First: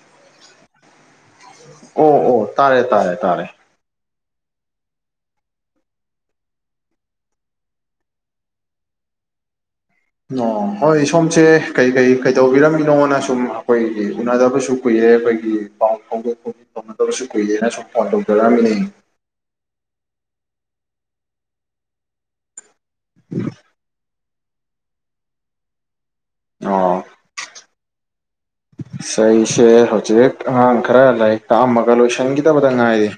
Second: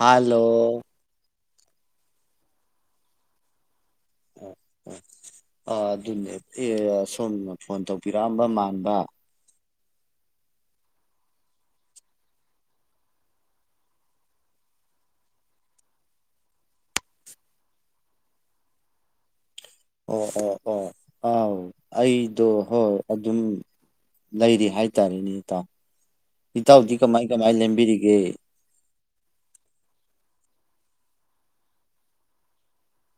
hello ꯑꯣ ꯑꯣ ꯇꯥꯔꯦ ꯇꯥꯔꯦ ꯇꯥꯔꯦ ꯎꯝ ꯎꯝ ꯑ ꯑꯗꯨꯅꯦ ꯑꯦ ꯁꯣꯝꯅ ꯐꯣꯟ ꯇꯧꯕꯤꯔꯛꯑꯝꯕ ꯃꯥꯟꯕ ꯑꯣ ꯍꯣꯏ ꯁꯣꯝꯁꯦ ꯀꯩ ꯀꯩ ꯀꯩꯗꯧꯕꯤꯔꯝꯃꯤꯅꯣꯅ ꯁꯨꯝ ꯑꯩꯈꯣꯏꯒꯤ ꯎꯅꯗꯕꯁꯨ ꯀꯨꯏꯌꯦ ꯦ ꯑꯩꯈꯣꯏꯒꯤ ꯄꯥꯎ ꯐꯣꯡꯗꯣꯛ ꯐꯣꯡꯖꯤꯣꯛ ꯐꯅꯗꯕꯁꯨ ꯀꯨꯏꯔꯦꯅ ꯁꯨꯝ ꯐꯣꯟ ꯇꯧꯖꯔꯛꯑꯝꯃꯤꯅꯦ ꯑꯣ ꯑꯣ ꯑꯣ ꯑꯥꯎ ꯑꯩꯗꯣ ꯍꯣꯏ ꯑꯗꯨꯝ ꯂꯩꯔꯤ ꯍꯥꯏꯇꯥꯔꯦꯅꯦ ꯏꯇꯥꯎ ꯏꯇꯥꯎꯗꯤ ꯀꯃꯥꯏ ꯀꯃꯥꯏ ꯂꯦꯝꯕꯤꯔꯤꯒꯦ ꯏꯁꯩꯁꯦ ꯍꯧꯖꯤꯛ ꯑꯉꯥꯡ ꯈꯔ ꯂꯥꯏꯔꯤꯛ ꯇꯥꯑꯝꯃꯒ ꯂꯣꯏꯁꯤꯟꯈꯤꯗꯕꯗ ꯉꯥꯏꯔꯤ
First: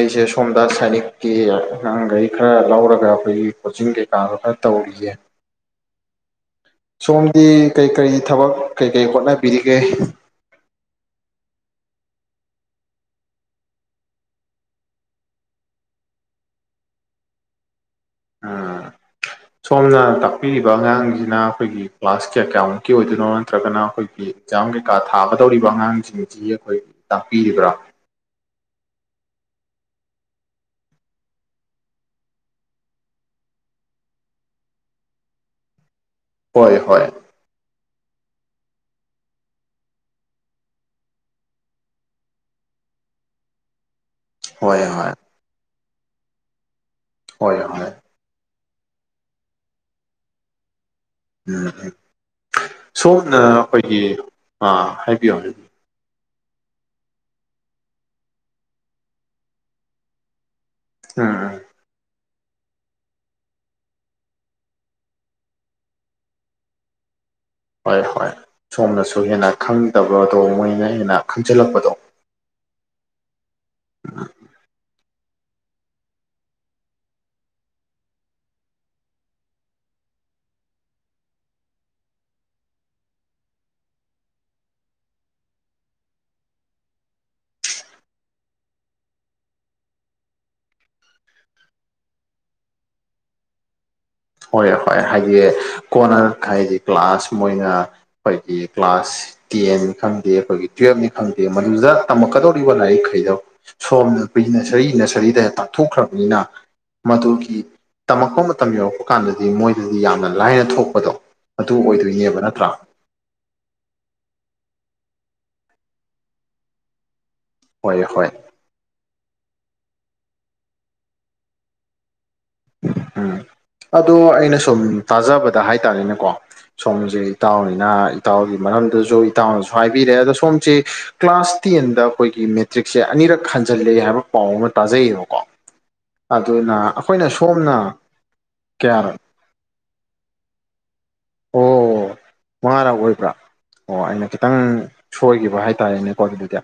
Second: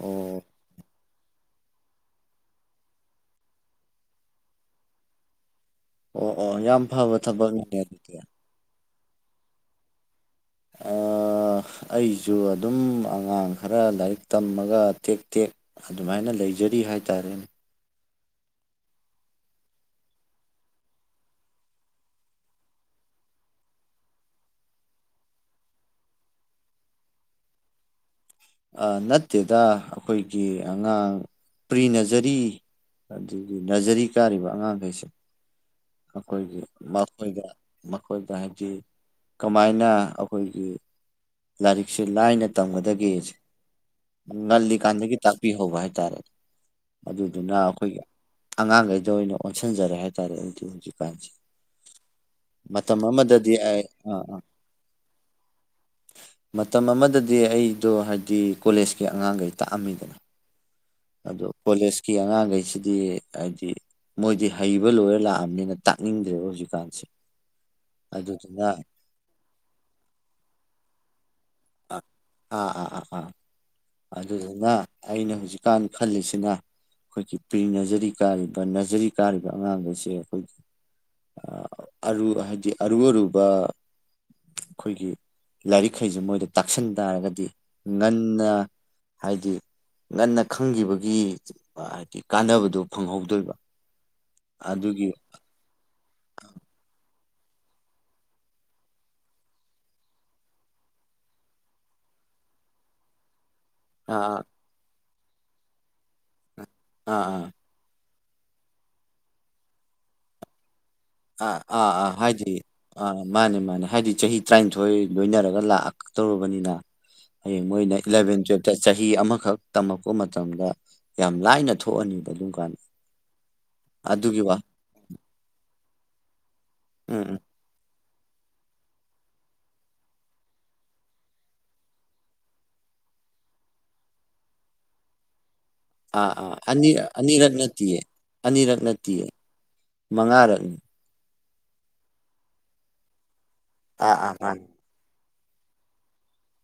ꯑꯩꯁꯦ ꯁꯣꯝꯗꯥꯁ ꯁꯥꯏꯅꯤꯛ ꯀꯤ ꯑꯉꯥꯡꯈꯩ ꯈꯔ ꯂꯧꯔꯒ ꯑꯩꯈꯣꯏꯒꯤ ꯀꯣꯆꯤꯡ ꯀꯩꯀꯥꯗꯣ ꯈꯔ ꯇꯧꯔꯤꯌꯦ ꯑꯣ ꯑꯣ ꯌꯥꯝ ꯐꯕ ꯁꯣꯝꯗꯤ ꯊꯕꯛꯅꯤꯅꯦ ꯀꯔꯤ ꯀꯔꯤ ꯑꯗꯨꯗꯤ ꯊꯕꯛ ꯀꯩꯀꯔꯤ ꯍꯣꯠꯅꯕꯤꯔꯤꯒꯦ ꯑ ꯑꯩꯁꯨ ꯑꯗꯨꯝ ꯑꯉꯥꯡ ꯈꯔ ꯂꯥꯏꯔꯤꯛ ꯇꯝꯃꯒ ꯇꯦꯛ ꯇꯦꯛ ꯑꯗꯨꯃꯥꯏꯅ ꯂꯩ ꯂꯩꯖꯔꯤ ꯍꯥꯏꯇꯥꯔꯦꯅꯦ ꯑꯥ ꯁꯣꯝꯅ ꯇꯥꯛꯄꯤꯔꯤꯕ ꯑꯉꯥꯡꯁꯤꯅ ꯑꯩꯈꯣꯏꯒꯤ ꯀ꯭ꯂꯥꯁ ꯀꯌꯥ ꯀꯌꯥꯃꯨꯛꯀꯤ ꯑꯣꯏꯗꯣꯏꯅꯣ ꯅꯠꯇ꯭ꯔꯒꯅ ꯑꯩꯈꯣꯏꯒꯤ ꯑꯦꯛꯖꯥꯝ ꯀꯩꯀꯥ ꯊꯥꯒꯗꯧꯔꯤꯕ ꯑꯉꯥꯡꯁꯤꯡꯁꯤ ꯑꯩꯈꯣꯏ ꯇꯥꯛꯄꯤꯔꯤꯕ꯭ꯔꯥ ꯅꯠꯇꯦꯗ ꯑꯩꯈꯣꯏꯒꯤ ꯑꯉꯥꯡ ꯄ꯭ꯔꯤꯅꯖꯔꯤ ꯑꯗꯨꯗꯤ ꯅꯔꯖꯔꯤ ꯀꯥꯔꯤꯕ ꯑꯉꯥꯡꯈꯩꯁꯦ ꯑꯩꯈꯣꯏꯒꯤ ꯍꯣꯏ ꯍꯣꯏ ꯃꯈꯣꯏꯗ ꯃꯈꯣꯏꯗ ꯍꯥꯏꯗꯤ ꯀꯃꯥꯏꯅ ꯑꯩꯈꯣꯏꯒꯤ ꯂꯥꯏꯔꯤꯛꯁꯦ ꯂꯥꯏꯅ ꯇꯝꯒꯗꯒꯦ ꯍꯣꯏ ꯍꯣꯏ ꯉꯜꯂꯤꯀꯥꯟꯗꯒꯤ ꯇꯥꯛꯄꯤꯍꯧꯕ ꯍꯥꯏꯇꯥꯔꯦ ꯑꯗꯨꯗꯨꯅ ꯍꯣꯏ ꯍꯣꯏ ꯑꯩꯈꯣꯏꯒꯤ ꯑꯉꯥꯡꯈꯩꯗ ꯑꯣꯏꯅ ꯑꯣꯟꯁꯤꯟꯖꯔꯦ ꯍꯥꯏꯇꯥꯔꯦ ꯑꯗꯨꯤ ꯎꯝ ꯃꯇꯝ ꯁꯣꯝꯅ ꯑꯃꯗꯗꯤ ꯑꯩ ꯑꯩꯈꯣꯏꯒꯤ ꯑꯥ ꯑꯥ ꯍꯥꯏꯕꯤꯌꯨ ꯍꯥꯏ ꯃꯇꯝ ꯑꯃꯗꯗꯤ ꯑꯩꯗꯣ ꯍꯥꯏꯕꯗꯤ ꯀꯣꯂꯦꯖꯀꯤ ꯑꯉꯥꯡꯈꯩ ꯇꯥꯛꯑꯝꯃꯤꯗꯅ ꯎꯝ ꯑꯗꯣ ꯎꯝ ꯀꯣꯂꯦꯖꯀꯤ ꯑꯉꯥꯡ ꯀꯩꯁꯤꯗꯤ ꯍꯥꯏꯗꯤ ꯃꯣꯏꯗꯤ ꯍꯩꯕ ꯂꯣꯏꯔ ꯂꯥꯛꯑꯕꯅꯤꯅ ꯇꯥꯛꯅꯤꯡꯗ꯭ꯔꯦꯕ ꯍꯧꯖꯤꯛꯀꯥꯟꯁꯦ ꯍꯣꯏ ꯍꯣꯏ ꯑꯗꯨꯗꯨꯅ ꯁꯣꯝꯅꯁꯨ ꯍꯦꯟꯅ ꯈꯪꯗꯕꯗꯣ ꯃꯣꯏꯅ ꯍꯦꯟꯅ ꯈꯪ ꯑ ꯑꯥ ꯑꯥ ꯑꯥ ꯑꯥ ꯑꯗꯨꯗꯨꯅ ꯑꯩꯅ ꯍꯧꯖꯤꯛꯀꯥꯟ ꯈꯜꯂꯤꯁꯤꯅ ꯑꯩꯈꯣꯏꯒꯤ ꯄ꯭ꯔꯤ ꯅꯖꯔꯤ ꯀꯥꯔꯤꯕ ꯅꯖꯔꯤ ꯀꯥꯔꯤꯕ ꯑꯉꯥꯡꯁꯦ ꯑꯩꯈꯣꯏꯒꯤ ꯑꯔꯨ ꯍꯥꯏꯕꯗꯤ ꯑꯔꯨ ꯑꯔꯨꯕ ꯑꯩꯈꯣꯏꯒꯤ ꯂꯥꯏꯔꯤꯛꯈꯩꯁꯦ ꯃꯣꯏꯗ ꯇꯥꯛꯁꯟ ꯇꯥꯔꯒꯗꯤ ꯉꯟꯅ ꯍꯥꯏꯗꯤ ꯉꯟꯅ ꯈꯪꯈꯤꯕꯒꯤ ꯍꯥꯏꯗꯤ ꯀꯥꯟꯅꯕꯗꯣ ꯐꯪꯍꯧꯗꯣꯏꯕ ꯍꯣꯏ ꯍꯣꯏ ꯑꯗꯨꯒꯤ ꯍꯥꯏꯗꯤ ꯀꯣꯟꯅ ꯍꯥꯏꯗꯤ ꯀ꯭ꯂꯥꯁ ꯃꯣꯏꯅ ꯑꯩꯈꯣꯏꯒꯤ ꯀ꯭ꯂꯥꯁ ꯇꯦꯟꯅꯤ ꯈꯪꯗꯦ ꯑꯩꯈꯣꯏꯒꯤ ꯇꯨꯋꯜꯞꯅꯤ ꯈꯪꯗꯦ ꯃꯗꯨꯗ ꯇꯝꯃꯛ ꯛꯀꯗꯧꯔꯤꯕ ꯅ ꯑꯩ ꯈꯩꯗꯣ ꯁꯣꯝꯅ ꯑꯥ ꯑꯩꯈꯣꯏꯒꯤ ꯅꯁꯔꯤ ꯅꯁꯔꯤꯗ ꯇꯥꯛꯊꯣꯛꯈ꯭ꯔꯕꯅꯤꯅ ꯑꯥ ꯃꯗꯨꯒꯤ ꯇꯝꯃꯛꯄ ꯃꯇꯝ ꯌꯧꯔꯛꯄ ꯀꯥꯟꯗꯗꯤ ꯃꯣꯏꯗꯗꯤ ꯌꯥꯝꯅ ꯂꯥꯏꯅ ꯊꯣꯛ ꯑꯥ ꯑꯥ ꯑꯥ ꯍꯥꯏꯗꯤ ꯑꯥ ꯃꯥꯅꯦ ꯃꯥꯅꯦ ꯍꯥꯏꯗꯤ ꯆꯍꯤ ꯇꯔꯥꯅꯤꯊꯣꯏ ꯂꯣꯏꯅꯔꯒ ꯂꯥꯛꯑ ꯇꯧꯨꯔꯕꯅꯤꯅ ꯍꯌꯦꯡ ꯃꯣꯏꯅ ꯍꯣꯏ ꯍꯣꯏ ꯏꯂꯚꯦꯟ ꯇꯨꯋꯜꯞꯇ ꯆꯍꯤ ꯑꯃꯈꯛ ꯇꯝꯃꯛꯄ ꯃꯇꯝꯗ ꯌꯥꯝ ꯂꯥꯏꯅ ꯊꯣꯛꯑꯅꯤꯕ ꯑꯗꯨꯝ ꯀꯥꯟꯗ ꯎꯝ ꯑꯗꯣ ꯑꯗꯨꯒꯤ ꯋꯥ ꯑꯩꯅ ꯁꯨꯝ ꯇꯥꯖꯕꯗ ꯍꯥꯏꯇꯥꯔꯦꯅꯦꯀꯣ ꯁꯣꯝꯁꯦ ꯎꯝ ꯎꯝ ꯏꯇꯥꯎꯅꯤꯅ ꯏꯇꯥꯎꯒꯤ ꯃꯔꯝꯗꯁꯨ ꯏꯇꯥꯎꯅꯁꯨ ꯍꯥꯏꯕꯤꯔꯛꯑꯦ ꯑꯗꯣ ꯁꯣꯝꯁꯦ ꯀ꯭ꯂꯥꯁ ꯇꯦꯟꯗ ꯑꯩꯈꯣꯏꯒꯤ ꯃꯦꯇ꯭ꯔꯤꯛꯁꯦ ꯑꯅꯤ ꯏꯔꯛ ꯍꯟꯖꯤꯜꯂꯦ ꯍꯥꯏꯕ ꯄꯥꯎ ꯑꯃ ꯇꯥꯖꯩꯌꯦꯕꯀꯣ ꯑꯥ ꯑꯥ ꯑꯗꯨꯅ ꯑꯅꯤ ꯑꯈꯣꯏꯅꯁꯨ ꯑꯅꯤꯔꯛ ꯅꯠꯇꯤꯌꯦ ꯑꯅꯤꯔꯛ ꯅꯠꯇꯤꯌꯦ ꯃꯉꯥꯔꯛ ꯑꯣ ꯑꯣ ꯃꯉꯥꯔꯛ ꯑꯣꯏꯕ꯭ꯔꯥ ꯑꯣ ꯑꯥ ꯑꯩꯅ ꯑꯥ ꯈꯤꯇꯪ ꯃꯥꯅꯤ ꯁꯣꯏꯈꯤꯕ ꯍꯥꯏꯇꯥꯔꯦꯅꯦꯀꯣ ꯑꯗꯨꯗꯤ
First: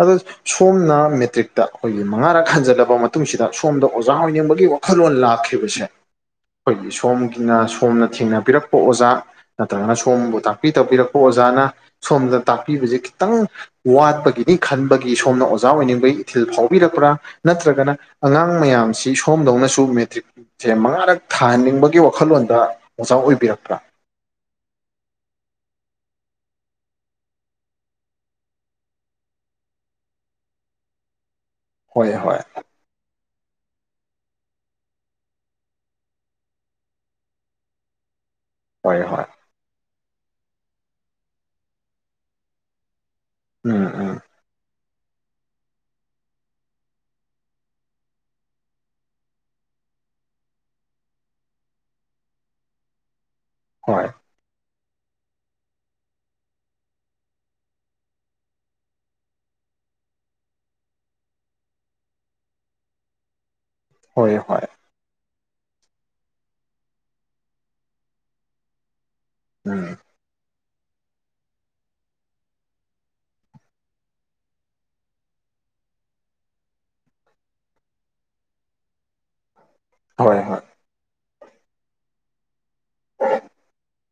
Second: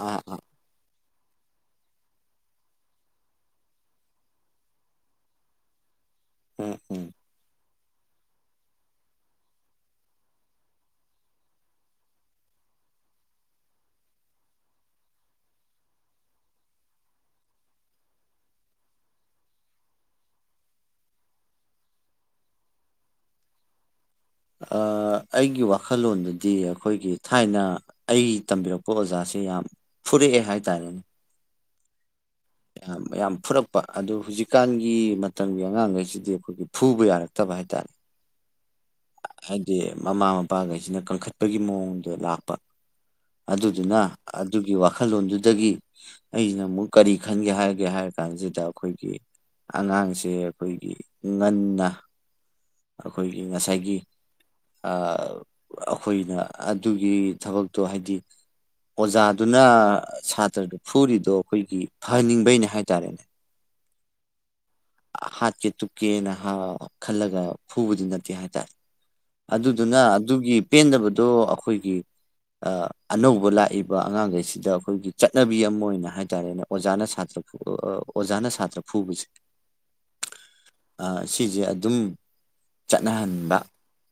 ꯑꯗꯣ ꯑꯥ ꯑꯥ ꯁꯣꯝꯅ ꯃꯦꯇ꯭ꯔꯤꯛꯇ ꯑꯈꯣꯏꯒꯤ ꯃꯉꯥꯔꯛ ꯍꯟꯖꯜꯂꯕ ꯃꯇꯨꯡꯁꯤꯗ ꯁꯣꯝꯗ ꯑꯣꯖꯥ ꯑꯣꯏꯅꯤꯡꯕꯒꯤ ꯋꯥꯈꯜꯂꯣꯟ ꯂꯥꯛꯈꯤꯕꯁꯦ ꯎꯝ ꯑꯈꯣꯏꯒꯤ ꯎꯝ ꯁꯣꯝꯒꯤꯅ ꯁꯣꯝꯅ ꯊꯦꯡꯅꯕꯤꯔꯛ ꯑꯣꯖꯥ ꯅꯠꯇ꯭ꯔꯒꯅ ꯁꯣꯝꯕꯨ ꯇꯥꯛꯄꯤ ꯇꯧꯕꯤꯔꯛꯄ ꯑꯣꯖꯥꯅ ꯁꯣꯝꯗ ꯇꯥꯛꯄꯤꯕꯁꯦ ꯈꯤꯇꯪ ꯋꯥꯠꯄꯒꯤꯅꯤ ꯈꯟꯕꯒꯤ ꯁꯣꯝꯅ ꯑꯣꯖꯥ ꯑꯣꯏꯅꯤꯡꯕꯒꯤ ꯏꯊꯤꯜ ꯐꯥꯎꯕꯤꯔꯛꯄ꯭ꯔꯥ ꯅꯠꯇ꯭ꯔꯒꯅ ꯑꯉꯥꯡ ꯃꯌꯥꯝ ꯃꯌꯥꯝꯁꯤ ꯁꯣꯝꯗꯧꯅꯁꯨ ꯃꯦꯇ꯭ꯔꯤꯛꯁꯦ ꯃꯉꯥꯔꯛ ꯊꯥꯍꯟꯅꯤꯡꯕꯒꯤ ꯋꯥꯈꯜꯂꯣꯟꯗ ꯑꯣꯖꯥ ꯑꯣꯏꯕꯤꯔꯛꯄ ꯇ꯭ꯔꯥ ꯑꯩꯒꯤ ꯋꯥꯈꯜꯂꯣꯟꯗꯗꯤ ꯑꯈꯣꯏꯒꯤ ꯊꯥꯏꯅ ꯑꯩꯒꯤ ꯇꯝꯕꯤꯔꯛꯄ ꯑꯣꯖꯥ ꯌꯥꯝ ꯐꯨꯔꯛꯑꯦ ꯍꯥꯏꯇꯥꯔꯦꯅꯦ ꯍꯣꯏ ꯍꯣꯏ ꯌꯥꯝ ꯐꯨꯔꯛꯄ ꯑꯗꯨ ꯍꯧꯖꯤꯛꯀꯥꯟꯒꯤ ꯃꯇꯝꯒꯤ ꯑꯉꯥꯡꯈꯩꯁꯤꯗꯤ ꯑꯈꯣꯏꯒꯤ ꯐꯨꯕ ꯌꯥꯔꯛꯇꯕ ꯍꯥꯢꯇꯥꯔꯦ ꯍꯣꯏ ꯍꯣꯏ ꯃꯃꯥ ꯃꯄꯥꯈꯩꯁꯤꯅ ꯀꯟꯈꯠꯄꯒꯤ ꯃꯑꯣꯡꯗꯣ ꯂꯥꯛꯄ ꯎꯝ ꯑꯗꯨꯗꯨꯅ ꯎꯝ ꯑꯗꯨꯒꯤ ꯋꯥꯈꯜ ꯋꯥꯈꯜꯂꯣꯟꯗꯨꯗꯒꯤ ꯑꯩꯅ ꯑꯃꯨꯛ ꯀꯔꯤ ꯈꯟꯒꯦ ꯍꯥꯏꯒꯦ ꯍꯥꯏꯔ ꯀꯥꯟꯁꯤꯗ ꯑꯈꯣꯏꯒꯤ ꯑꯉꯥꯡꯁꯦ ꯑꯩꯈꯣꯏꯒꯤ ꯉꯟꯅ ꯑꯩꯈꯣꯏꯒꯤ ꯉꯁꯥꯏ ꯍꯣꯏ ꯑ ꯑꯈꯣꯏꯅ ꯑꯗꯨꯒꯤ ꯊꯕꯛꯇꯣ ꯍꯥꯏꯗꯤ ꯑꯣꯖꯥꯗꯨꯅ ꯁꯥꯇ꯭ꯔꯗꯨ ꯐꯨꯔꯤꯗꯣ ꯑꯩꯈꯣꯏꯒꯤ ꯐꯍꯟꯅꯤꯡꯕꯩꯅꯦ ꯍꯥꯏꯇꯥꯔꯦ ꯍꯣꯢ ꯍꯣꯢ ꯍꯥꯠꯀꯦ ꯇꯨꯞꯀꯦꯅ ꯍꯥ ꯈꯜꯂꯒ ꯐꯨꯕꯗꯤ ꯅꯠꯇꯦ ꯍꯥꯏꯇꯥꯔꯦ ꯎꯝ ꯑꯗꯨꯗꯨꯅ ꯑꯗꯨꯒꯤ ꯄꯦꯟꯗꯕꯗꯣ ꯑꯈꯣꯏꯒꯤ ꯑꯅꯧꯕ ꯂꯥꯛꯏꯕ ꯑꯉꯥꯡꯈꯩꯁꯤꯗ ꯑꯈꯣꯏꯒꯤ ꯆꯠꯅꯕꯤ ꯑꯃ ꯑꯣꯏꯅ ꯍꯥꯏꯇꯥꯔꯦꯅꯦ ꯑꯣꯖꯥꯅ ꯁꯥꯇ꯭ꯔ ꯑꯣꯖꯥꯅ ꯁꯥꯇ꯭ꯔ ꯐꯨꯕꯁꯦ ꯍꯣꯏ ꯍꯣꯏ ꯁꯤꯁꯦ ꯑꯗꯨꯝ ꯆꯠꯅꯍꯟꯕ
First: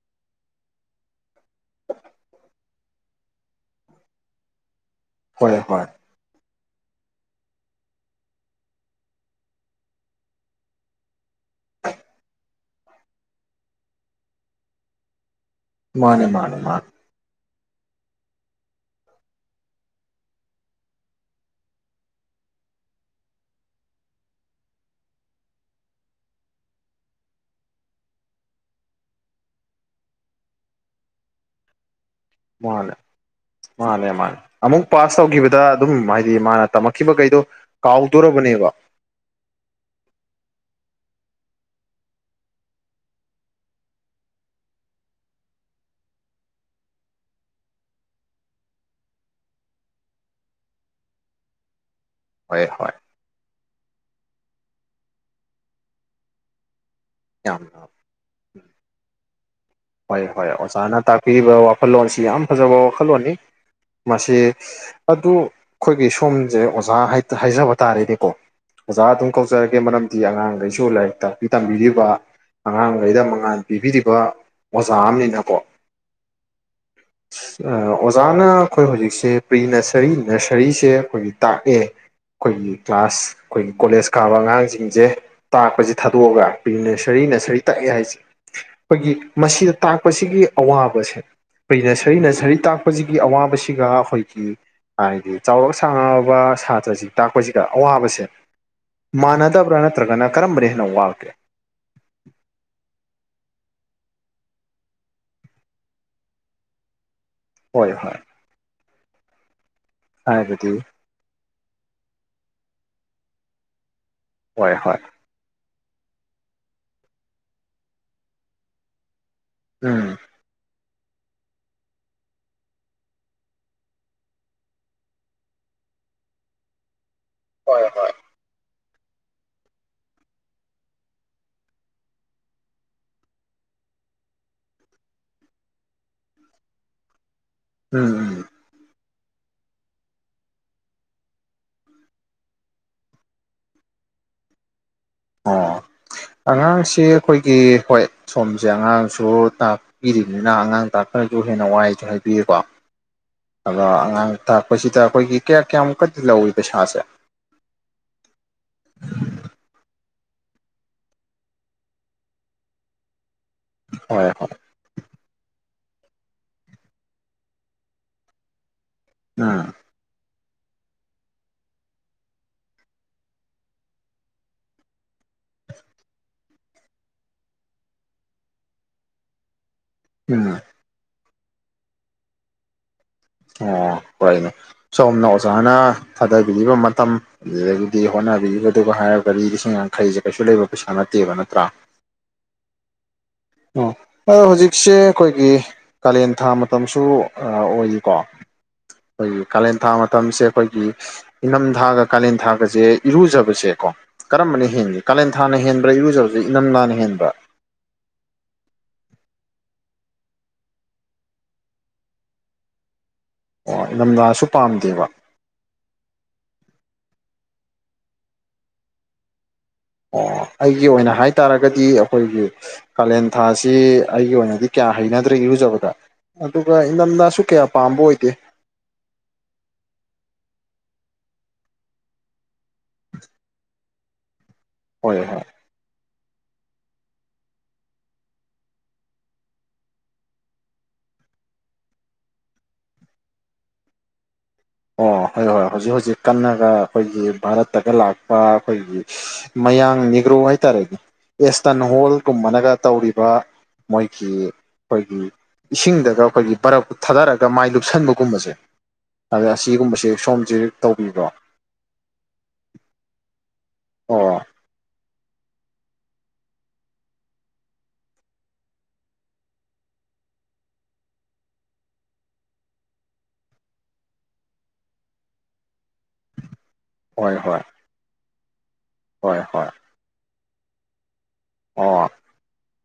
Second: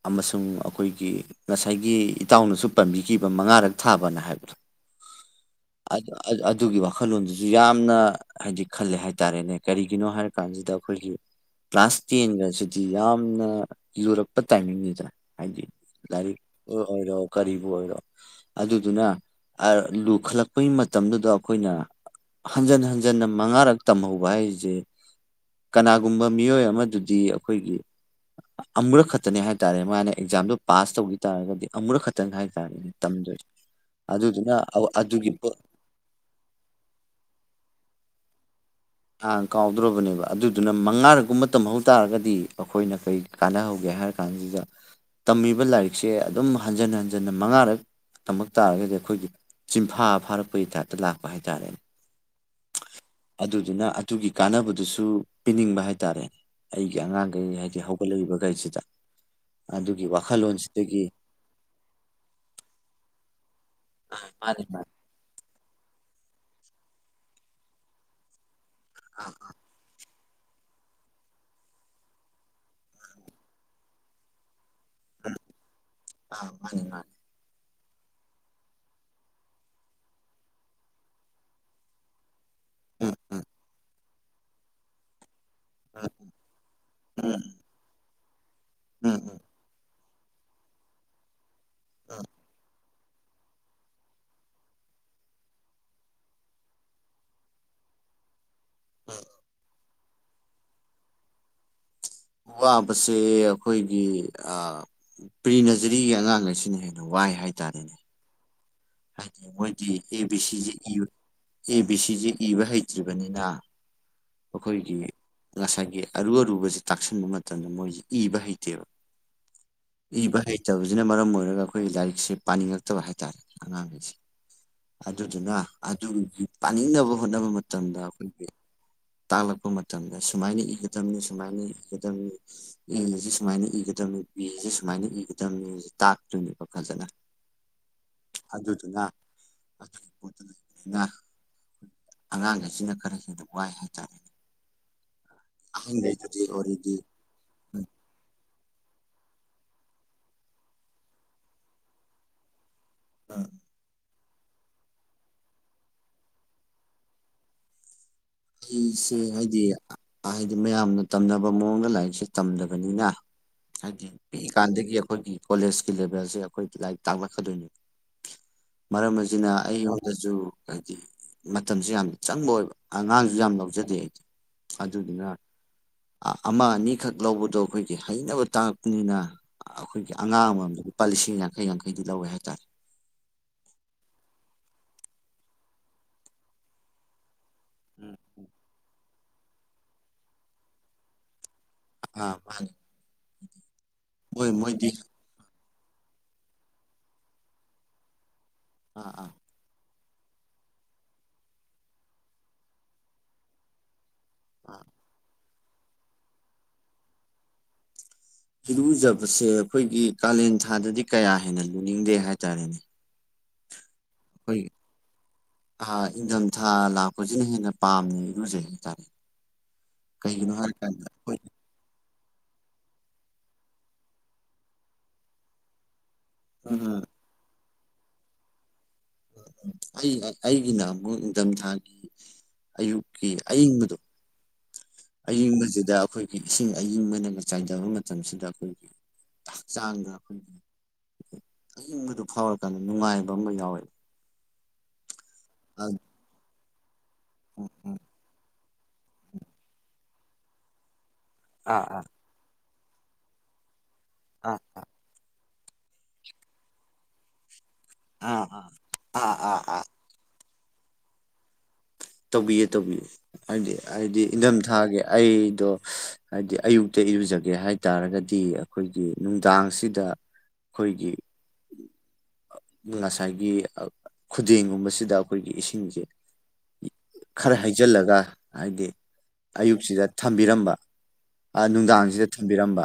ꯑꯃꯁꯨꯡ ꯑꯈꯣꯏꯒꯤ ꯉꯁꯥꯏꯒꯤ ꯏꯇꯥꯎꯅꯁꯨ ꯄꯟꯕꯤꯈꯤꯕ ꯃꯉꯥꯔꯛ ꯊꯥꯕꯅ ꯍꯥꯏꯕꯗꯣ ꯍꯣꯏ ꯍꯣꯏ ꯑ ꯑ ꯑꯗꯨꯒꯤ ꯋꯥꯈꯜꯂꯣꯟꯗꯨꯁꯨ ꯌꯥꯝꯅ ꯍꯥꯏꯗꯤ ꯈꯜꯂꯦ ꯍꯥꯏꯇꯥꯔꯦꯅꯦ ꯀꯔꯤꯒꯤꯅꯣ ꯍꯥꯏꯔ ꯀꯥꯟꯁꯤꯗ ꯑꯈꯣꯏꯒꯤ ꯀ꯭ꯂꯥꯁ ꯇꯦꯟꯒ ꯁꯤꯗꯤ ꯌꯥꯝꯅ ꯂꯨꯔꯛ ꯇꯥꯏꯃꯤꯡꯅꯤꯗ ꯍꯥꯏꯗꯤ ꯃꯥꯅꯦ ꯂꯥꯏꯔꯤꯛ ꯃꯥꯅꯦ ꯃꯥꯅꯦ ꯑꯣꯏꯔꯣ ꯀꯔꯤꯕꯨ ꯑꯣꯏꯔꯣ ꯑꯗꯨꯗꯨꯅ ꯂꯨꯈꯠꯂꯛꯄꯒꯤ ꯃꯇꯝꯗꯨꯗ ꯑꯈꯣꯏꯅ ꯍꯟꯖꯟ ꯍꯟꯖꯟꯅ ꯃꯉꯥꯔꯛ ꯇꯝꯍꯧꯕ ꯍꯥꯏꯁꯦ ꯀꯅꯥꯒꯨꯝꯕ ꯃꯤꯑꯣꯏ ꯑꯃꯗꯨꯗꯤ ꯑꯈꯣꯏꯒꯤ ꯑꯃꯨꯔꯛ ꯈꯛꯇ ꯈꯛꯇꯅꯦ ꯍꯥꯏꯇꯥꯥꯔꯦ ꯃꯥꯅ ꯑꯦꯛꯖꯥꯝꯗꯣ ꯄꯥꯁ ꯇꯧꯈꯤ ꯇꯥꯔꯒꯗꯤ ꯑꯃꯨꯔꯛ ꯈꯛꯇꯅꯤ ꯍꯥꯏꯕ ꯇꯥꯔꯦ ꯃꯥꯅꯦ ꯇꯝꯗꯣꯏ ꯃꯥꯅꯦ ꯃꯥꯅꯦ ꯑꯃꯨꯛ ꯄꯥꯁ ꯄꯣꯠ ꯇꯧꯈꯤꯕꯗ ꯑꯗꯨꯝ ꯍꯥꯏꯗꯤ ꯃꯥꯅ ꯇꯝꯃꯛꯈꯤꯕꯈꯩꯗꯣ ꯀꯥꯎꯗꯣꯔꯕꯅꯦꯕ ꯑ ꯀꯥꯎꯗ꯭ꯔꯕꯅꯦꯕ ꯑꯗꯨꯗꯨꯅ ꯃꯉꯥꯔꯛꯒꯨꯝꯕ ꯇꯝꯍꯧ ꯇꯥꯔꯒꯗꯤ ꯑꯈꯣꯏꯅ ꯀꯩ ꯀꯥꯟꯅꯍꯧꯒꯦ ꯀꯩ ꯍꯥꯏꯔ ꯀꯥꯟꯁꯤꯗ ꯇꯝꯃꯤꯕ ꯂꯥꯏꯔꯤꯛꯁꯦ ꯑꯗꯨꯝ ꯍꯟꯖꯤꯟ ꯍꯟꯖꯟꯅ ꯃꯉꯥꯔꯛ ꯇꯃꯛ ꯇꯥꯔꯒꯗꯤ ꯑꯈꯣꯏꯒꯤ ꯆꯤꯟꯐꯥ ꯐꯥꯔꯛꯄꯒꯤ ꯇꯥꯏꯞꯇ ꯂꯥꯛꯄ ꯍꯥꯏꯇꯥꯥꯔꯦꯅꯦ ꯍꯣꯢ ꯍꯣꯏ ꯑꯗꯨꯗꯨꯅ ꯑꯗꯨꯒꯤ ꯀꯥꯟꯅꯕꯗꯨꯁꯨ ꯄꯤꯅꯤꯡꯕ ꯍꯥꯏꯇꯥꯔꯦ ꯑꯩꯒꯤ ꯑꯉꯥꯡꯈꯩ ꯍꯥꯏꯗꯤ ꯌꯥꯝꯅ ꯍꯧꯒꯠꯂꯛꯏꯕ ꯒꯩꯁꯤꯗ ꯍꯣꯏ ꯍꯣꯏ ꯑꯣꯖꯥꯅ ꯇꯥꯛꯄꯤꯔꯤꯕ ꯋꯥꯈꯜꯂꯣꯟꯁꯤ ꯌꯥꯝ ꯐꯖꯕ ꯋꯥꯈꯜꯂꯣꯟꯅꯤ ꯃꯁꯤ ꯃꯥꯅꯤ ꯃꯥꯅꯤ ꯑꯗꯨ ꯑꯈꯣꯏꯒꯤ ꯁꯣꯝꯁꯦ ꯑꯣꯖꯥ ꯍꯥꯏꯖꯕ ꯇꯥꯔꯦꯅꯦꯀꯣ ꯑꯣꯖꯥ ꯑꯗꯨꯝ ꯀꯧꯖꯔꯒꯦ ꯃꯔꯝ ꯗꯤ ꯑꯉꯥꯡꯈꯩꯁꯨ ꯂꯥꯏꯔꯤꯛ ꯇꯥꯛꯄꯤ ꯇꯝꯕꯤꯔꯤꯕ ꯑꯉꯥꯡꯈꯩꯗ ꯃꯉꯥꯥꯟ ꯄꯤꯕꯤꯔꯤꯕ ꯑꯣꯖꯥ ꯑꯃꯅꯤꯅꯀꯣ ꯑꯥ ꯃꯥꯅꯦ ꯃꯥꯅꯦ ꯑꯣꯖꯥꯅ ꯑꯩꯈꯣꯏ ꯍꯧꯖꯤꯛꯁꯦ ꯄ꯭ꯔꯤ ꯅꯁꯔꯔꯤ ꯅꯁꯔꯤꯁꯦ ꯑꯩꯈꯣꯏꯒꯤ ꯇꯥꯛꯑꯦ ꯑꯩꯈꯣꯏꯒꯤ ꯎꯝ ꯀ꯭ꯂꯥꯁ ꯎꯝ ꯑꯩꯈꯣꯏꯒꯤ ꯀꯣꯂꯦꯖ ꯀꯥꯕ ꯑꯉꯥꯡꯁꯤꯡꯁꯦ ꯇꯥꯛꯄꯁꯤ ꯊꯥꯗꯣꯛꯑꯒ ꯄ꯭ꯔꯤ ꯅꯁꯔꯤ ꯎꯝ ꯅꯁꯔꯤ ꯇꯥꯛꯑꯦ ꯍꯥꯏꯁꯦ ꯎꯝ ꯑꯩꯈꯣꯏꯒꯤ ꯎꯝ ꯃꯁꯤꯗ ꯇꯥꯛꯄꯁꯤꯒꯤ ꯑꯋꯥꯕꯁꯦ ꯑꯩꯈꯣꯏ ꯅꯁꯔꯤ ꯅꯁꯔꯤ ꯇꯥꯛ ꯄꯁꯤꯒꯤ ꯑꯋꯥꯕꯁꯤꯒ ꯑꯩꯈꯣꯏꯒꯤ ꯍꯥꯏꯗꯤ ꯆꯥꯎꯔꯛ ꯁꯥꯡꯉꯛꯑꯕ ꯁꯥꯇ꯭ꯔꯁꯤꯡ ꯇꯥꯛꯄꯁꯤꯗ ꯑꯋꯥꯕꯁꯦ ꯃꯥꯟꯅꯗꯕ꯭ꯔꯥ ꯅꯠꯇ꯭ꯔꯒꯅ ꯀꯔꯝꯕꯅꯦ ꯍꯦꯟꯅ ꯋꯥꯒꯦ ꯋꯥꯕꯁꯦ ꯑꯩꯈꯣꯏꯒꯤ ꯄ꯭ꯔꯤ ꯅꯖꯔꯤꯒꯤ ꯑꯉꯥꯡ ꯑꯁꯤꯅ ꯍꯦꯟꯅ ꯋꯥꯏ ꯍꯣꯏ ꯍꯥꯏꯇꯥꯔꯦꯅꯦ ꯍꯣꯏ ꯍꯥꯏꯗꯤ ꯃꯣꯏꯗꯤ ꯑꯦ ꯕꯤ ꯁꯤꯁꯦ ꯍꯥꯏꯕꯗꯤ ꯏꯕ ꯑꯦ ꯕꯤ ꯁꯤꯁꯦ ꯏꯕ ꯍꯩꯇ꯭ꯔꯤꯕꯅꯤꯅ ꯍꯣꯏ ꯑꯩꯈꯣꯏꯒꯤ ꯍꯣꯏ ꯉꯁꯥꯏꯒꯤ ꯑꯔꯨ ꯑꯔꯨꯕꯁꯤ ꯇꯥꯛꯁꯤꯟꯕ ꯃꯇꯝꯗ ꯃꯣꯏꯁꯤ ꯏꯕ ꯍꯩꯇꯦꯕ ꯎꯝ ꯏꯕ ꯍꯩꯇꯕ ꯁꯤꯅ ꯃꯔꯝ ꯑꯣꯏꯔꯒ ꯑꯩꯈꯣꯏꯒꯤ ꯂꯥꯏꯔꯤꯛꯁꯦ ꯄꯥꯅꯤꯡꯉꯛꯇꯕ ꯍꯥꯏꯇꯥꯔꯦ ꯑꯉꯥꯡꯈꯩꯁꯦ ꯑꯗꯨꯗꯨꯅ ꯑꯗꯨꯒꯤ ꯄꯥꯅꯤꯡꯅꯕ ꯍꯣꯠꯅꯕ ꯃꯇꯝꯗ ꯑꯩꯈꯣꯏꯒꯤ ꯇꯥꯛꯂꯛꯄ ꯃꯇꯝꯗ ꯁꯨꯃꯥꯏꯅ ꯏꯒꯗꯝꯅꯤ ꯁꯨꯃꯥꯏꯅ ꯏꯒꯗꯝꯅꯤ ꯏꯔꯤꯁꯤ ꯁꯨꯃꯥꯏꯅ ꯏꯒꯗꯝ ꯕꯤꯁꯦ ꯁꯨꯃꯥꯏꯅ ꯏꯒꯗꯝꯅꯤ ꯇꯥꯛꯇꯣꯏꯅꯦꯕ ꯐꯖꯅ ꯎꯝ ꯎꯝ ꯑꯗꯨꯗꯨꯅ ꯑꯗꯨꯒꯤ ꯄꯣꯠꯇꯣ ꯂꯩꯕꯅꯤꯅ ꯑꯉꯥꯡꯈꯩꯁꯤꯅ ꯈꯔ ꯍꯦꯟꯅ ꯋꯥꯏ ꯍꯥꯏꯕ [inaudible] ꯑꯣ ꯑꯣꯜꯔꯦꯗꯤ ꯑꯉꯥꯡꯁꯤ ꯑꯩꯈꯣꯏꯒꯤ ꯍꯣꯏ ꯁꯣꯝꯁꯦ ꯑꯉꯥꯡꯁꯨ ꯇꯥꯛꯄꯤꯔꯤꯕꯅꯤꯅ ꯑꯉꯥꯡ ꯇꯥꯛꯄꯅꯁꯨ ꯍꯦꯟꯅ ꯋꯥꯏꯁꯨ ꯍꯥꯏꯕꯤꯔꯦꯀꯣ ꯑꯗꯣ ꯑꯉꯥꯡ ꯇꯥꯛꯄꯁꯤꯗ ꯑꯩꯈꯣꯏꯒꯤ ꯀꯌꯥ ꯀꯌꯥꯃꯨꯛꯀꯗꯤ ꯂꯧꯋꯤ ꯄꯩꯁꯥꯁꯦ ꯑꯩꯁꯦ ꯍꯥꯏꯗꯤ ꯍꯥꯏꯗꯤ ꯃꯌꯥꯝꯅ ꯇꯝꯅꯕ ꯃꯑꯣꯡꯗ ꯂꯥꯏꯔꯤꯛꯁꯦ ꯇꯝꯗꯕꯅꯤꯅ ꯍꯥꯏꯗꯤ ꯍꯣꯏ ꯄꯤꯛꯏ ꯍꯣꯏ ꯀꯥꯟꯗꯒꯤ ꯑꯩꯈꯣꯏꯒꯤ ꯀꯣꯂꯦꯖ ꯂꯦꯚꯦꯜꯁꯦ ꯑꯩꯈꯣꯏ ꯂꯥꯏꯔꯤꯛ ꯇꯥꯛꯂꯛꯀꯗꯣꯏꯅꯤ ꯃꯔꯝ ꯑꯁꯤꯅ ꯎꯝ ꯑꯩꯉꯣꯟꯗꯁꯨ ꯍꯥꯏꯕꯗꯤ ꯃꯇꯝꯁꯨ ꯌꯥꯝꯅ ꯆꯪꯕ ꯑꯣꯏꯕ ꯑꯉꯥꯡꯁꯨ ꯌꯥꯝ ꯂꯧꯖꯗꯦ ꯑꯗꯨꯗꯨꯅ ꯑꯃ ꯑꯅꯤꯈꯛ ꯂꯧꯕꯗꯣ ꯑꯩꯈꯣꯏꯒꯤ ꯍꯩꯅꯕ ꯇꯥꯡꯂꯛꯄꯅꯤꯅ ꯑꯩꯈꯣꯏꯒꯤ ꯑꯉꯥꯡ ꯎꯝ ꯑꯃ ꯃꯝꯗ ꯂꯨꯄꯥ ꯂꯤꯁꯤꯡ ꯌꯥꯡꯈꯩ ꯌꯥꯡꯈꯩꯗꯤ ꯂꯧꯋꯦ ꯍꯥꯏꯇꯥꯔꯦ ꯑꯣ ꯍꯣꯏꯅꯦ ꯁꯣꯝꯅ ꯑꯣꯖꯥꯅ ꯊꯥꯗꯕꯤꯔꯤꯕ ꯃꯇꯝ ꯑꯗꯨꯗꯒꯤꯗꯤ ꯎꯝ ꯍꯣꯠꯅꯕꯤꯈꯤꯕꯗꯨꯒ ꯍꯥꯏꯔꯒꯗꯤ ꯂꯤꯁꯤꯡ ꯌꯥꯡꯈꯩꯁꯦ ꯀꯩꯁꯨ ꯂꯩꯕ ꯄꯩꯁꯥ ꯅꯠꯇꯦꯕ ꯅꯠꯇ꯭ꯔꯥ ꯑꯥ ꯃꯥꯅꯤ ꯑꯣ ꯑꯗꯣ ꯃꯣꯏ ꯃꯣꯏꯗꯤ ꯍꯧꯖꯤꯛꯁꯦ ꯑꯩꯈꯣꯏꯒꯤ ꯀꯥꯂꯦꯟ ꯊꯥ ꯃꯇꯝꯁꯨ ꯑꯣꯏꯔꯤꯀꯣ ꯑꯥ ꯑꯥ ꯑꯩꯈꯣꯏꯒꯤ ꯀꯥꯂꯦꯟ ꯊꯥ ꯃꯇꯝꯁꯦ ꯑꯩꯈꯣꯏꯒꯤ ꯏꯅꯝꯊꯥꯒ ꯀꯥꯂꯦꯟ ꯊꯥꯒꯁꯦ ꯏꯔꯨꯖꯕꯁꯦꯀꯣ ꯀꯔꯝꯕꯅ ꯑꯥ ꯍꯦꯟꯒꯦ ꯀꯥꯂꯦꯟ ꯊꯥꯅ ꯍꯦꯟꯕ꯭ꯔꯥ ꯏꯔꯨꯖꯕꯁꯦ ꯏꯪꯊꯝ ꯊꯥꯅ ꯍꯦꯟꯕ꯭ꯔꯥ ꯏꯤꯔꯨꯖꯕꯁꯦ ꯑꯩꯈꯣꯏꯒꯤ ꯀꯥꯂꯦꯟ ꯊꯥꯗꯗꯤ ꯀꯌꯥ ꯍꯦꯟꯅ ꯂꯨꯅꯤꯡꯗꯦ ꯍꯥꯏꯇꯥꯔꯦꯅꯦ ꯑꯣ ꯏꯅꯝꯊꯥꯁꯨ ꯑꯩꯈꯣꯏꯒꯤ ꯄꯥꯝꯗꯦꯕ ꯑꯥ ꯏꯪꯊꯝꯊꯥ ꯂꯥꯛꯄ ꯍꯧꯖꯤꯛ ꯍꯦꯟꯅ ꯄꯥꯝꯅ ꯏꯔꯨꯖꯩ ꯍꯥꯏꯇꯥꯔꯦ ꯑꯣ ꯀꯩꯒꯤꯅꯣ ꯑꯩꯒꯤ ꯍꯥꯏꯔꯀꯥꯟꯗ ꯑꯣꯏꯅ ꯑꯩꯈꯣꯏ ꯍꯥꯏꯇꯥꯔꯒꯗꯤ ꯑꯩꯈꯣꯏꯒꯤ ꯀꯥꯂꯦꯟ ꯊꯥꯁꯤ ꯑꯩꯒꯤ ꯑꯣꯏꯅꯗꯤ ꯀꯌꯥ ꯍꯩꯅꯗ꯭ꯔꯦ ꯏꯔꯨꯖꯕꯗ ꯑꯗꯨꯒ ꯎꯝ ꯎꯝ ꯏꯪꯊꯝꯊꯥꯁꯨ ꯀꯌꯥ ꯄꯥꯝꯕ ꯑꯣꯏꯗꯦ ꯑꯩ ꯑꯩꯒꯤꯅ ꯑꯃꯨꯛ ꯅꯤꯡꯊꯝꯊꯥꯒꯤ ꯑꯌꯨꯛꯀꯤ ꯑꯌꯤꯡꯕꯗꯣ ꯍꯣꯏ ꯍꯣꯏ ꯑꯌꯤꯡꯕꯁꯤꯗ ꯑꯩꯈꯣꯏꯒꯤ ꯏꯁꯤꯡ ꯑꯌꯤꯡꯕꯅꯒ ꯆꯥꯏꯊꯕ ꯃꯇꯝꯁꯤꯗ ꯑꯩꯈꯣꯏꯒꯤ ꯍꯛꯆꯥꯡꯅ ꯑꯏꯪꯕꯗꯨ ꯐꯥꯎꯔꯀꯥꯟꯗ ꯅꯨꯡꯉꯥꯏꯕ ꯑꯃ ꯌꯥꯎꯋꯦ ꯑꯣ ꯍꯣꯏ ꯍꯣꯏ ꯑꯥ ꯍꯧꯖꯤꯛ ꯍꯧꯖꯤꯛ ꯀꯟꯅꯒ ꯑꯩꯈꯣꯏꯒꯤ ꯚꯥꯔꯠꯇꯒ ꯂꯥꯛꯄ ꯑꯩꯈꯣꯏꯒꯤ ꯃꯌꯥꯡ ꯅꯤꯒ꯭ꯔꯣ ꯍꯥꯏꯇꯥꯔꯦꯅꯦ ꯑꯦꯁꯇ꯭ꯔꯟ ꯑꯥ ꯑꯥ ꯍꯣꯜꯒꯨꯝꯕꯅꯒ ꯇꯧꯔꯤꯕ ꯃꯣꯏꯒꯤ ꯑꯥ ꯑꯩꯈꯣꯏꯒꯤ ꯏꯁꯤꯡꯗꯒ ꯑꯩꯈꯣꯏꯒꯤ ꯕꯔꯛ ꯊꯥꯗꯔꯒ ꯃꯥꯏ ꯂꯨꯞꯁꯟꯕꯒꯨꯝꯕꯁꯦ ꯑꯥ ꯑꯥ ꯑꯗ ꯑꯥ ꯑꯥ ꯑꯁꯤꯒꯨꯝꯕꯕꯁꯤꯦ ꯁꯣꯝꯁꯦ ꯇꯧꯕꯤꯕ꯭ꯔꯣ ꯇꯧꯕꯤꯌꯦ ꯇꯧꯕꯤꯌꯦ ꯍꯥꯏꯗꯤ ꯍꯥꯏꯗꯤ ꯑꯣ ꯏꯟꯊꯝ ꯊꯥꯒꯦ ꯑꯩ ꯑꯗꯣ ꯍꯥꯏꯗꯤ ꯑꯌꯨꯛꯇ ꯏꯔꯨꯖꯒꯦ ꯍꯥꯏꯇꯥꯔꯒꯗꯤ ꯑꯩꯈꯣꯏꯒꯤ ꯅꯨꯡꯗꯥꯡꯁꯤꯗ ꯑꯩꯈꯣꯏꯒꯤ ꯉꯁꯥꯏꯒꯤ ꯈꯨꯗꯦꯡꯒꯨꯝꯕꯁꯤꯗ ꯑꯩꯈꯣꯏꯒꯤ ꯏꯁꯤꯡꯁꯦ ꯍꯣꯏ ꯈꯔ ꯍꯣꯏ ꯍꯩꯖꯤꯜꯂꯒ ꯍꯥꯏꯕꯗꯤ ꯍꯣꯏ ꯍꯣꯏ ꯑꯌꯨꯛꯁꯤꯗ ꯊꯝꯕꯤꯔꯝꯕ ꯑꯣ ꯅꯨꯡꯗꯥꯡꯁꯤꯗ ꯊꯝꯕꯤꯔꯝꯕ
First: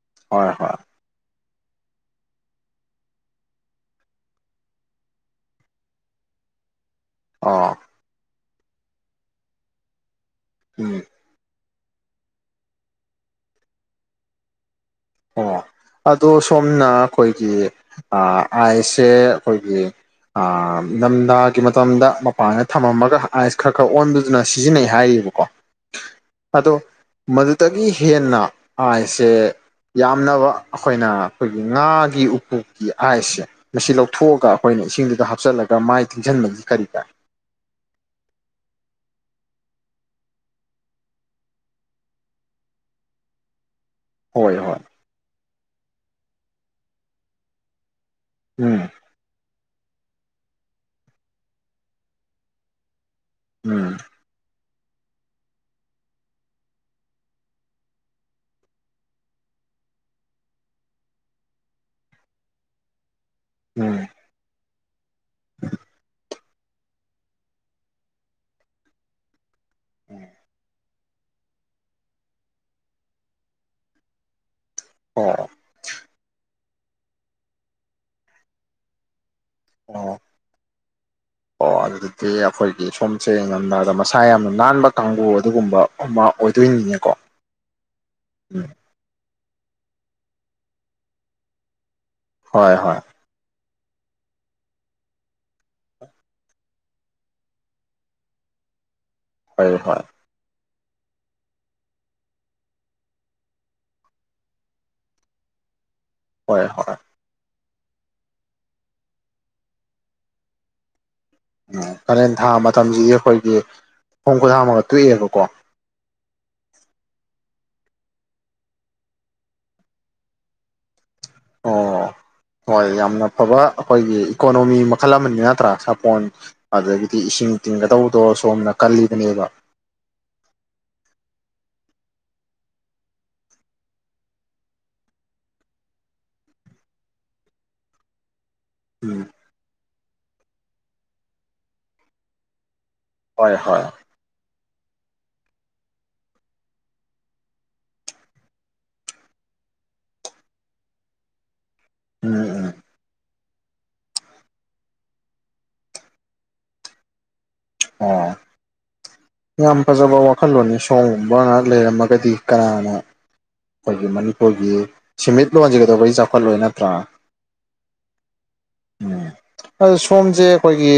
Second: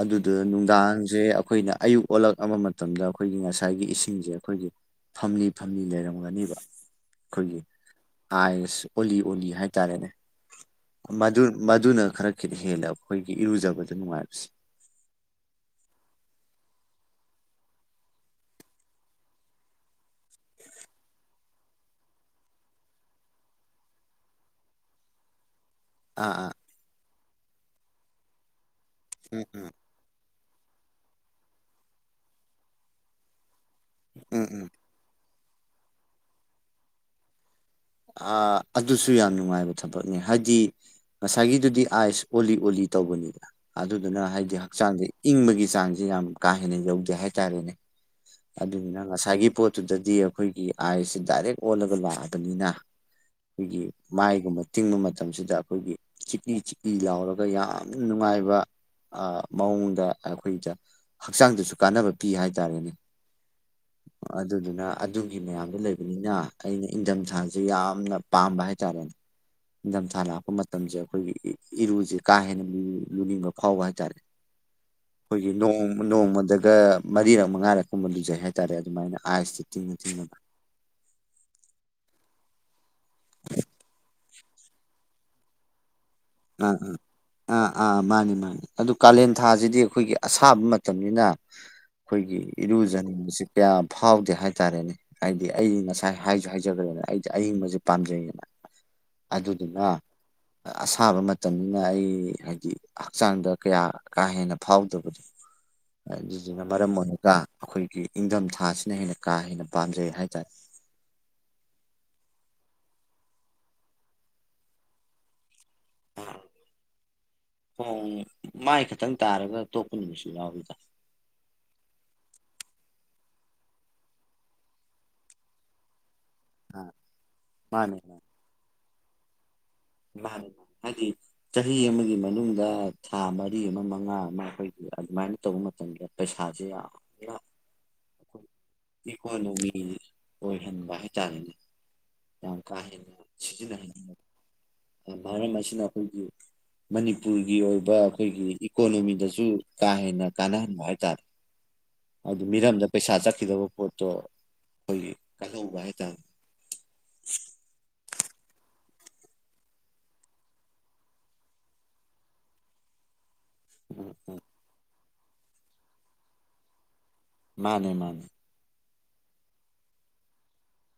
ꯑꯗꯨꯗ ꯍꯣꯏ ꯍꯣꯏ ꯅꯨꯡꯗꯥꯡꯁꯦ ꯑꯩꯈꯣꯏꯅ ꯑꯌꯨꯛ ꯑꯣꯜꯂꯛꯑꯕ ꯃꯇꯝꯗ ꯑꯩꯈꯣꯏꯒꯤ ꯉꯁꯥꯏꯒꯤ ꯏꯁꯤꯡꯁꯦ ꯑꯩꯈꯣꯏꯒꯤ ꯐꯝꯂꯤ ꯐꯝꯂꯤ ꯂꯩꯔꯝꯒꯅꯦꯕ ꯑꯥ ꯑꯥꯏꯁ ꯑꯣꯂꯤ ꯑꯣꯂꯤ ꯍꯥꯏꯇꯥꯔꯦꯅꯦ ꯎꯝ ꯃꯗꯨ ꯃꯗꯨꯅ ꯈꯔ ꯈꯤꯇ ꯍꯦꯜꯂꯦ ꯑꯩꯈꯣꯏꯒꯤ ꯏꯔꯨꯖꯕꯗ ꯅꯨꯡꯉꯥꯏꯕꯁꯦ ꯑ ꯑꯗꯣ ꯁꯣꯝꯅ ꯑꯩꯈꯣꯏꯒꯤ ꯑꯥꯏꯁꯁꯦ ꯑꯩꯈꯣꯏꯒꯤ ꯅꯊꯥꯒꯤ ꯃꯇꯝꯗ ꯃꯄꯥꯟꯗ ꯊꯝꯃꯝꯃꯒ ꯑꯥꯏꯁ ꯈꯔ ꯈꯔ ꯑꯣꯟꯗꯨꯗꯨꯅ ꯁꯤꯖꯤꯟꯅꯩ ꯍꯥꯏꯔꯤ ꯕꯨꯀꯣ ꯑꯥ ꯑꯥ ꯃꯗꯨꯗꯒꯤ ꯍꯦꯟꯅ ꯑꯥꯏꯁꯦ ꯎꯝ ꯎꯝ ꯄꯥꯝꯅꯕ ꯑꯩꯈꯣꯏꯅ ꯑꯩꯈꯣꯏꯒꯤ ꯉꯥꯒꯤ ꯎꯄꯨꯀꯤ ꯑꯁꯦ ꯃꯁꯤ ꯎꯝ ꯂꯧꯊꯣꯛꯑꯒ ꯎꯝ ꯑꯩꯈꯣꯏꯅ ꯏꯁꯤꯡꯗꯨꯗ ꯍꯥꯞꯆꯤꯜꯂꯒ ꯃꯥꯏ ꯊꯤꯡꯁꯤꯟꯕꯒꯤ ꯀꯔꯤ ꯀꯥꯏ ꯑ ꯑꯗꯨꯁꯨ ꯌꯥꯝ ꯅꯨꯡꯉꯥꯏꯕ ꯊꯕꯛꯅꯤ ꯍꯥꯏꯗꯤ ꯉꯁꯥꯏꯒꯤꯗꯨꯗꯤ ꯑꯥꯏꯁ ꯑꯣꯜꯂꯤ ꯑꯣꯜꯂꯤ ꯇꯧꯕꯅꯤꯗ ꯑꯗꯨꯗꯨꯅ ꯍꯥꯏꯗꯤ ꯍꯣꯏ ꯍꯣꯏ ꯍꯛꯆꯥꯡꯁꯦ ꯏꯪꯕꯒꯤ ꯆꯥꯡꯁꯤꯦ ꯌꯥꯝ ꯀꯥ ꯍꯦꯟꯅ ꯌꯧꯗꯦ ꯍꯥꯏꯇꯥꯔꯦꯅꯦ ꯎꯝ ꯑꯗꯨꯅꯤꯅ ꯉꯁꯥꯏꯒꯤ ꯄꯣꯠꯇꯨꯗꯗꯤ ꯑꯩꯈꯣꯏꯒꯤ ꯑꯥꯏꯁꯦ ꯗꯥꯏꯔꯦꯛ ꯑꯣꯜꯂꯒ ꯂꯥꯛꯑꯕꯅꯤꯅ ꯑꯩꯒꯤ ꯎꯝ ꯃꯥꯌꯦꯒꯨꯝꯕꯕꯁꯤ ꯇꯤꯡꯕ ꯃꯇꯝꯁꯤꯗ ꯑꯩꯈꯣꯏꯒꯤ ꯆꯤꯛꯏ ꯆꯤꯛꯏ ꯂꯥꯎꯔꯒ ꯌꯥꯝ ꯅꯨꯡꯉꯥꯏꯕ ꯃꯑꯣꯡꯗ ꯑꯩꯈꯣꯏꯗ ꯍꯛꯆꯥꯡꯗꯁꯨ ꯀꯥꯟꯅꯕ ꯄꯤ ꯍꯥꯏꯇꯥꯔꯦꯅꯦ ꯎꯝ ꯑꯗꯨꯗꯨꯅ ꯑꯗꯨꯒꯤ ꯃꯌꯥꯝꯗꯣ ꯂꯩꯕꯅꯤꯅ ꯑꯩꯅ ꯏꯪꯊꯝꯊꯥꯥꯁꯦ ꯁꯤ ꯌꯥꯝꯅ ꯄꯥꯝꯕ ꯍꯥꯏꯇꯥꯔꯦꯅꯦ ꯅꯤꯡꯊꯝꯊꯥ ꯂꯥꯛꯄ ꯃꯇꯝꯁꯦ ꯑꯩꯈꯣꯏꯒꯤ ꯏꯔꯨꯁꯦ ꯀꯥ ꯍꯦꯟꯅ ꯂꯨꯅꯤꯡꯕ ꯐꯥꯎꯕ ꯍꯥꯏꯇꯥꯔꯦ ꯑꯣ ꯑꯩꯈꯣꯏꯒꯤ ꯅ ꯅꯣꯡꯃꯗꯒ ꯃꯔꯤꯔꯛ ꯃꯉꯥꯔꯛꯀꯨꯝꯕ ꯂꯖꯩ ꯍꯥꯏꯇꯥꯔꯦ ꯑꯗꯨꯃꯥꯏꯅ ꯑꯥꯏꯁꯇ ꯇꯤꯡꯅ ꯑꯣ ꯇꯤꯡꯅꯕ ꯑꯣ ꯑꯗꯨꯗꯤ ꯑꯩꯈꯣꯏꯒꯤ ꯁꯣꯝꯁꯦ ꯉꯝꯅꯔꯕꯗ ꯃꯁꯥ ꯌꯥꯝꯅ ꯅꯥꯟꯕ ꯀꯥꯡꯕꯨ ꯑꯗꯨꯒꯨꯝꯕ ꯑꯃ ꯑ ꯑꯣꯏꯗꯣꯏꯅꯤꯅꯦꯀꯣ ꯑ ꯑꯥ ꯃꯥꯅꯤ ꯃꯥꯅꯤ ꯎꯝ ꯑꯗꯨ ꯀꯂꯦꯟ ꯄꯟꯊꯥꯁꯤꯗꯤ ꯑꯩꯈꯣꯏꯒꯤ ꯑꯁꯥꯕ ꯃꯇꯝꯅꯤꯅ ꯑꯩꯈꯣꯏꯒꯤ ꯍꯣꯏ ꯍꯣꯏ ꯏꯔꯨꯖꯅꯤꯡꯕꯁꯤ ꯌꯥꯝ ꯐꯥꯎꯗꯦ ꯍꯥꯏꯇꯥꯔꯦꯅꯦ ꯍꯥꯏꯗꯤ ꯑꯩ ꯉꯁꯥꯏ ꯍꯥꯏꯁꯨ ꯍꯥꯏꯖꯈ꯭ꯔꯦꯅꯦ ꯑꯩꯗꯤ ꯑꯏꯤꯡꯕꯁꯦ ꯄꯥꯝꯖꯩꯌꯦꯅ [inaudible] ꯑꯗꯨꯗꯨꯅ ꯍꯣꯏ ꯊꯥꯕ ꯃꯇꯝꯅꯤꯅ ꯑꯩ ꯍꯥꯏꯗꯤ ꯍꯛꯆꯥꯡꯗ ꯀꯌꯥ ꯀꯥ ꯍꯦꯟꯅ ꯐꯥꯎꯗꯕꯗꯣ ꯍꯣꯏ ꯃꯔꯦ ꯍꯣꯏ ꯃꯣꯅꯤꯀꯥ ꯑꯩꯈꯣꯏꯒꯤ ꯏꯪꯊꯝꯊꯥꯁꯤꯅ ꯍꯦꯟꯅ ꯀꯥ ꯍꯦꯟꯅ ꯄꯥꯝꯖꯩ ꯍꯥꯏꯇꯥꯔꯦ ꯎꯝ ꯀꯥꯔꯦꯟ ꯊꯥ ꯃꯇꯝꯁꯤꯗꯤ ꯑꯩꯈꯣꯏꯒꯤ ꯄꯣꯡ ꯈꯨ ꯊꯝꯃꯒ ꯇꯣꯛꯑꯦꯕꯀꯣ [inaudible] ꯍꯣꯡ ꯃꯥꯏ ꯈꯛꯇꯪ ꯇꯥꯔꯒ ꯇꯣꯛꯄ ꯅꯨꯃꯤꯁꯨ ꯌꯥꯎꯔꯤꯗ ꯑꯣ ꯍꯣꯏ ꯌꯥꯝꯅ ꯐꯕ ꯑꯩꯈꯣꯏꯒꯤ ꯏꯀꯣꯅꯣꯃꯤ ꯃꯈꯜ ꯑꯃꯅꯤ ꯅꯠꯇ꯭ꯔꯥ ꯁꯥꯄꯣꯟ ꯑ ꯑꯗꯒꯤꯗꯤ ꯏꯁꯤꯡ ꯃꯥꯅꯦ ꯇꯤꯡꯒꯗꯧꯕꯗꯣ ꯁꯣꯝꯅ ꯀꯜꯂꯤꯕꯅꯦꯕ ꯃꯥꯅꯤ ꯃꯥꯅꯤ ꯍꯥꯏꯗꯤ ꯆꯍꯤ ꯑꯃꯒꯤ ꯃꯅꯨꯡꯗ ꯊꯥ ꯃꯔꯤ ꯑꯃ ꯃꯉꯥ ꯑꯃ ꯑꯩꯈꯣꯏꯒꯤ ꯑꯗꯨꯃꯥꯏꯅ ꯇꯧꯕ ꯃꯇꯝꯗ ꯄꯩꯁꯥꯁꯦ ꯌꯥꯝꯅ ꯑꯩꯈ ꯎꯝ ꯏꯀꯣꯅꯣꯃꯤ ꯑꯣꯏꯍꯟꯕ ꯍꯥꯏꯇꯥꯔꯦꯅꯦ ꯌꯥꯝ ꯍꯣꯏ ꯍꯣꯏ ꯃꯁꯤꯅ ꯈꯣꯏꯒꯤ ꯃꯅꯤꯄꯨꯔꯒꯤ ꯑꯣꯏꯕ ꯑꯩꯈꯣꯏꯒꯤ ꯏꯀꯣꯅꯣꯃꯤꯗꯁꯨ ꯀꯥ ꯍꯦꯟꯅ ꯀꯥꯟꯅꯍꯟꯕ ꯍꯥꯏꯇꯥꯔꯦ ꯑꯗꯨ ꯎꯝ ꯎꯝ ꯃꯤꯔꯝꯗ ꯄꯩꯁꯥ ꯆꯠꯈꯤꯗꯕ ꯄꯣꯠꯇꯣ ꯑꯩꯈꯣꯏꯒꯤ ꯀꯥꯏꯍ ꯎꯧꯕ ꯍꯥꯏꯇꯥꯔꯦ ꯑꯣ ꯌꯥꯝ ꯐꯖꯕ ꯋꯥꯈꯜꯂꯣꯟꯅꯤ ꯁꯣꯝꯒꯨꯝꯕ ꯉꯍꯥꯛ ꯂꯩꯔꯝꯃꯒꯗꯤ ꯀꯅꯥꯅꯣ ꯑꯩꯈꯣꯏꯒꯤ ꯃꯅꯤꯄꯨꯔꯒꯤ ꯁꯃꯤꯠꯂꯣꯟꯁꯦ ꯀꯩꯗꯧꯕꯩ ꯆꯥꯎꯈꯠꯂꯣꯏ ꯅꯠꯇ꯭ꯔꯥ ꯃꯥꯅꯦ ꯃꯥꯅꯦ ꯎꯝ ꯑꯗꯨ ꯁꯣꯝꯁꯦ ꯑꯩꯈꯣꯏꯒꯤ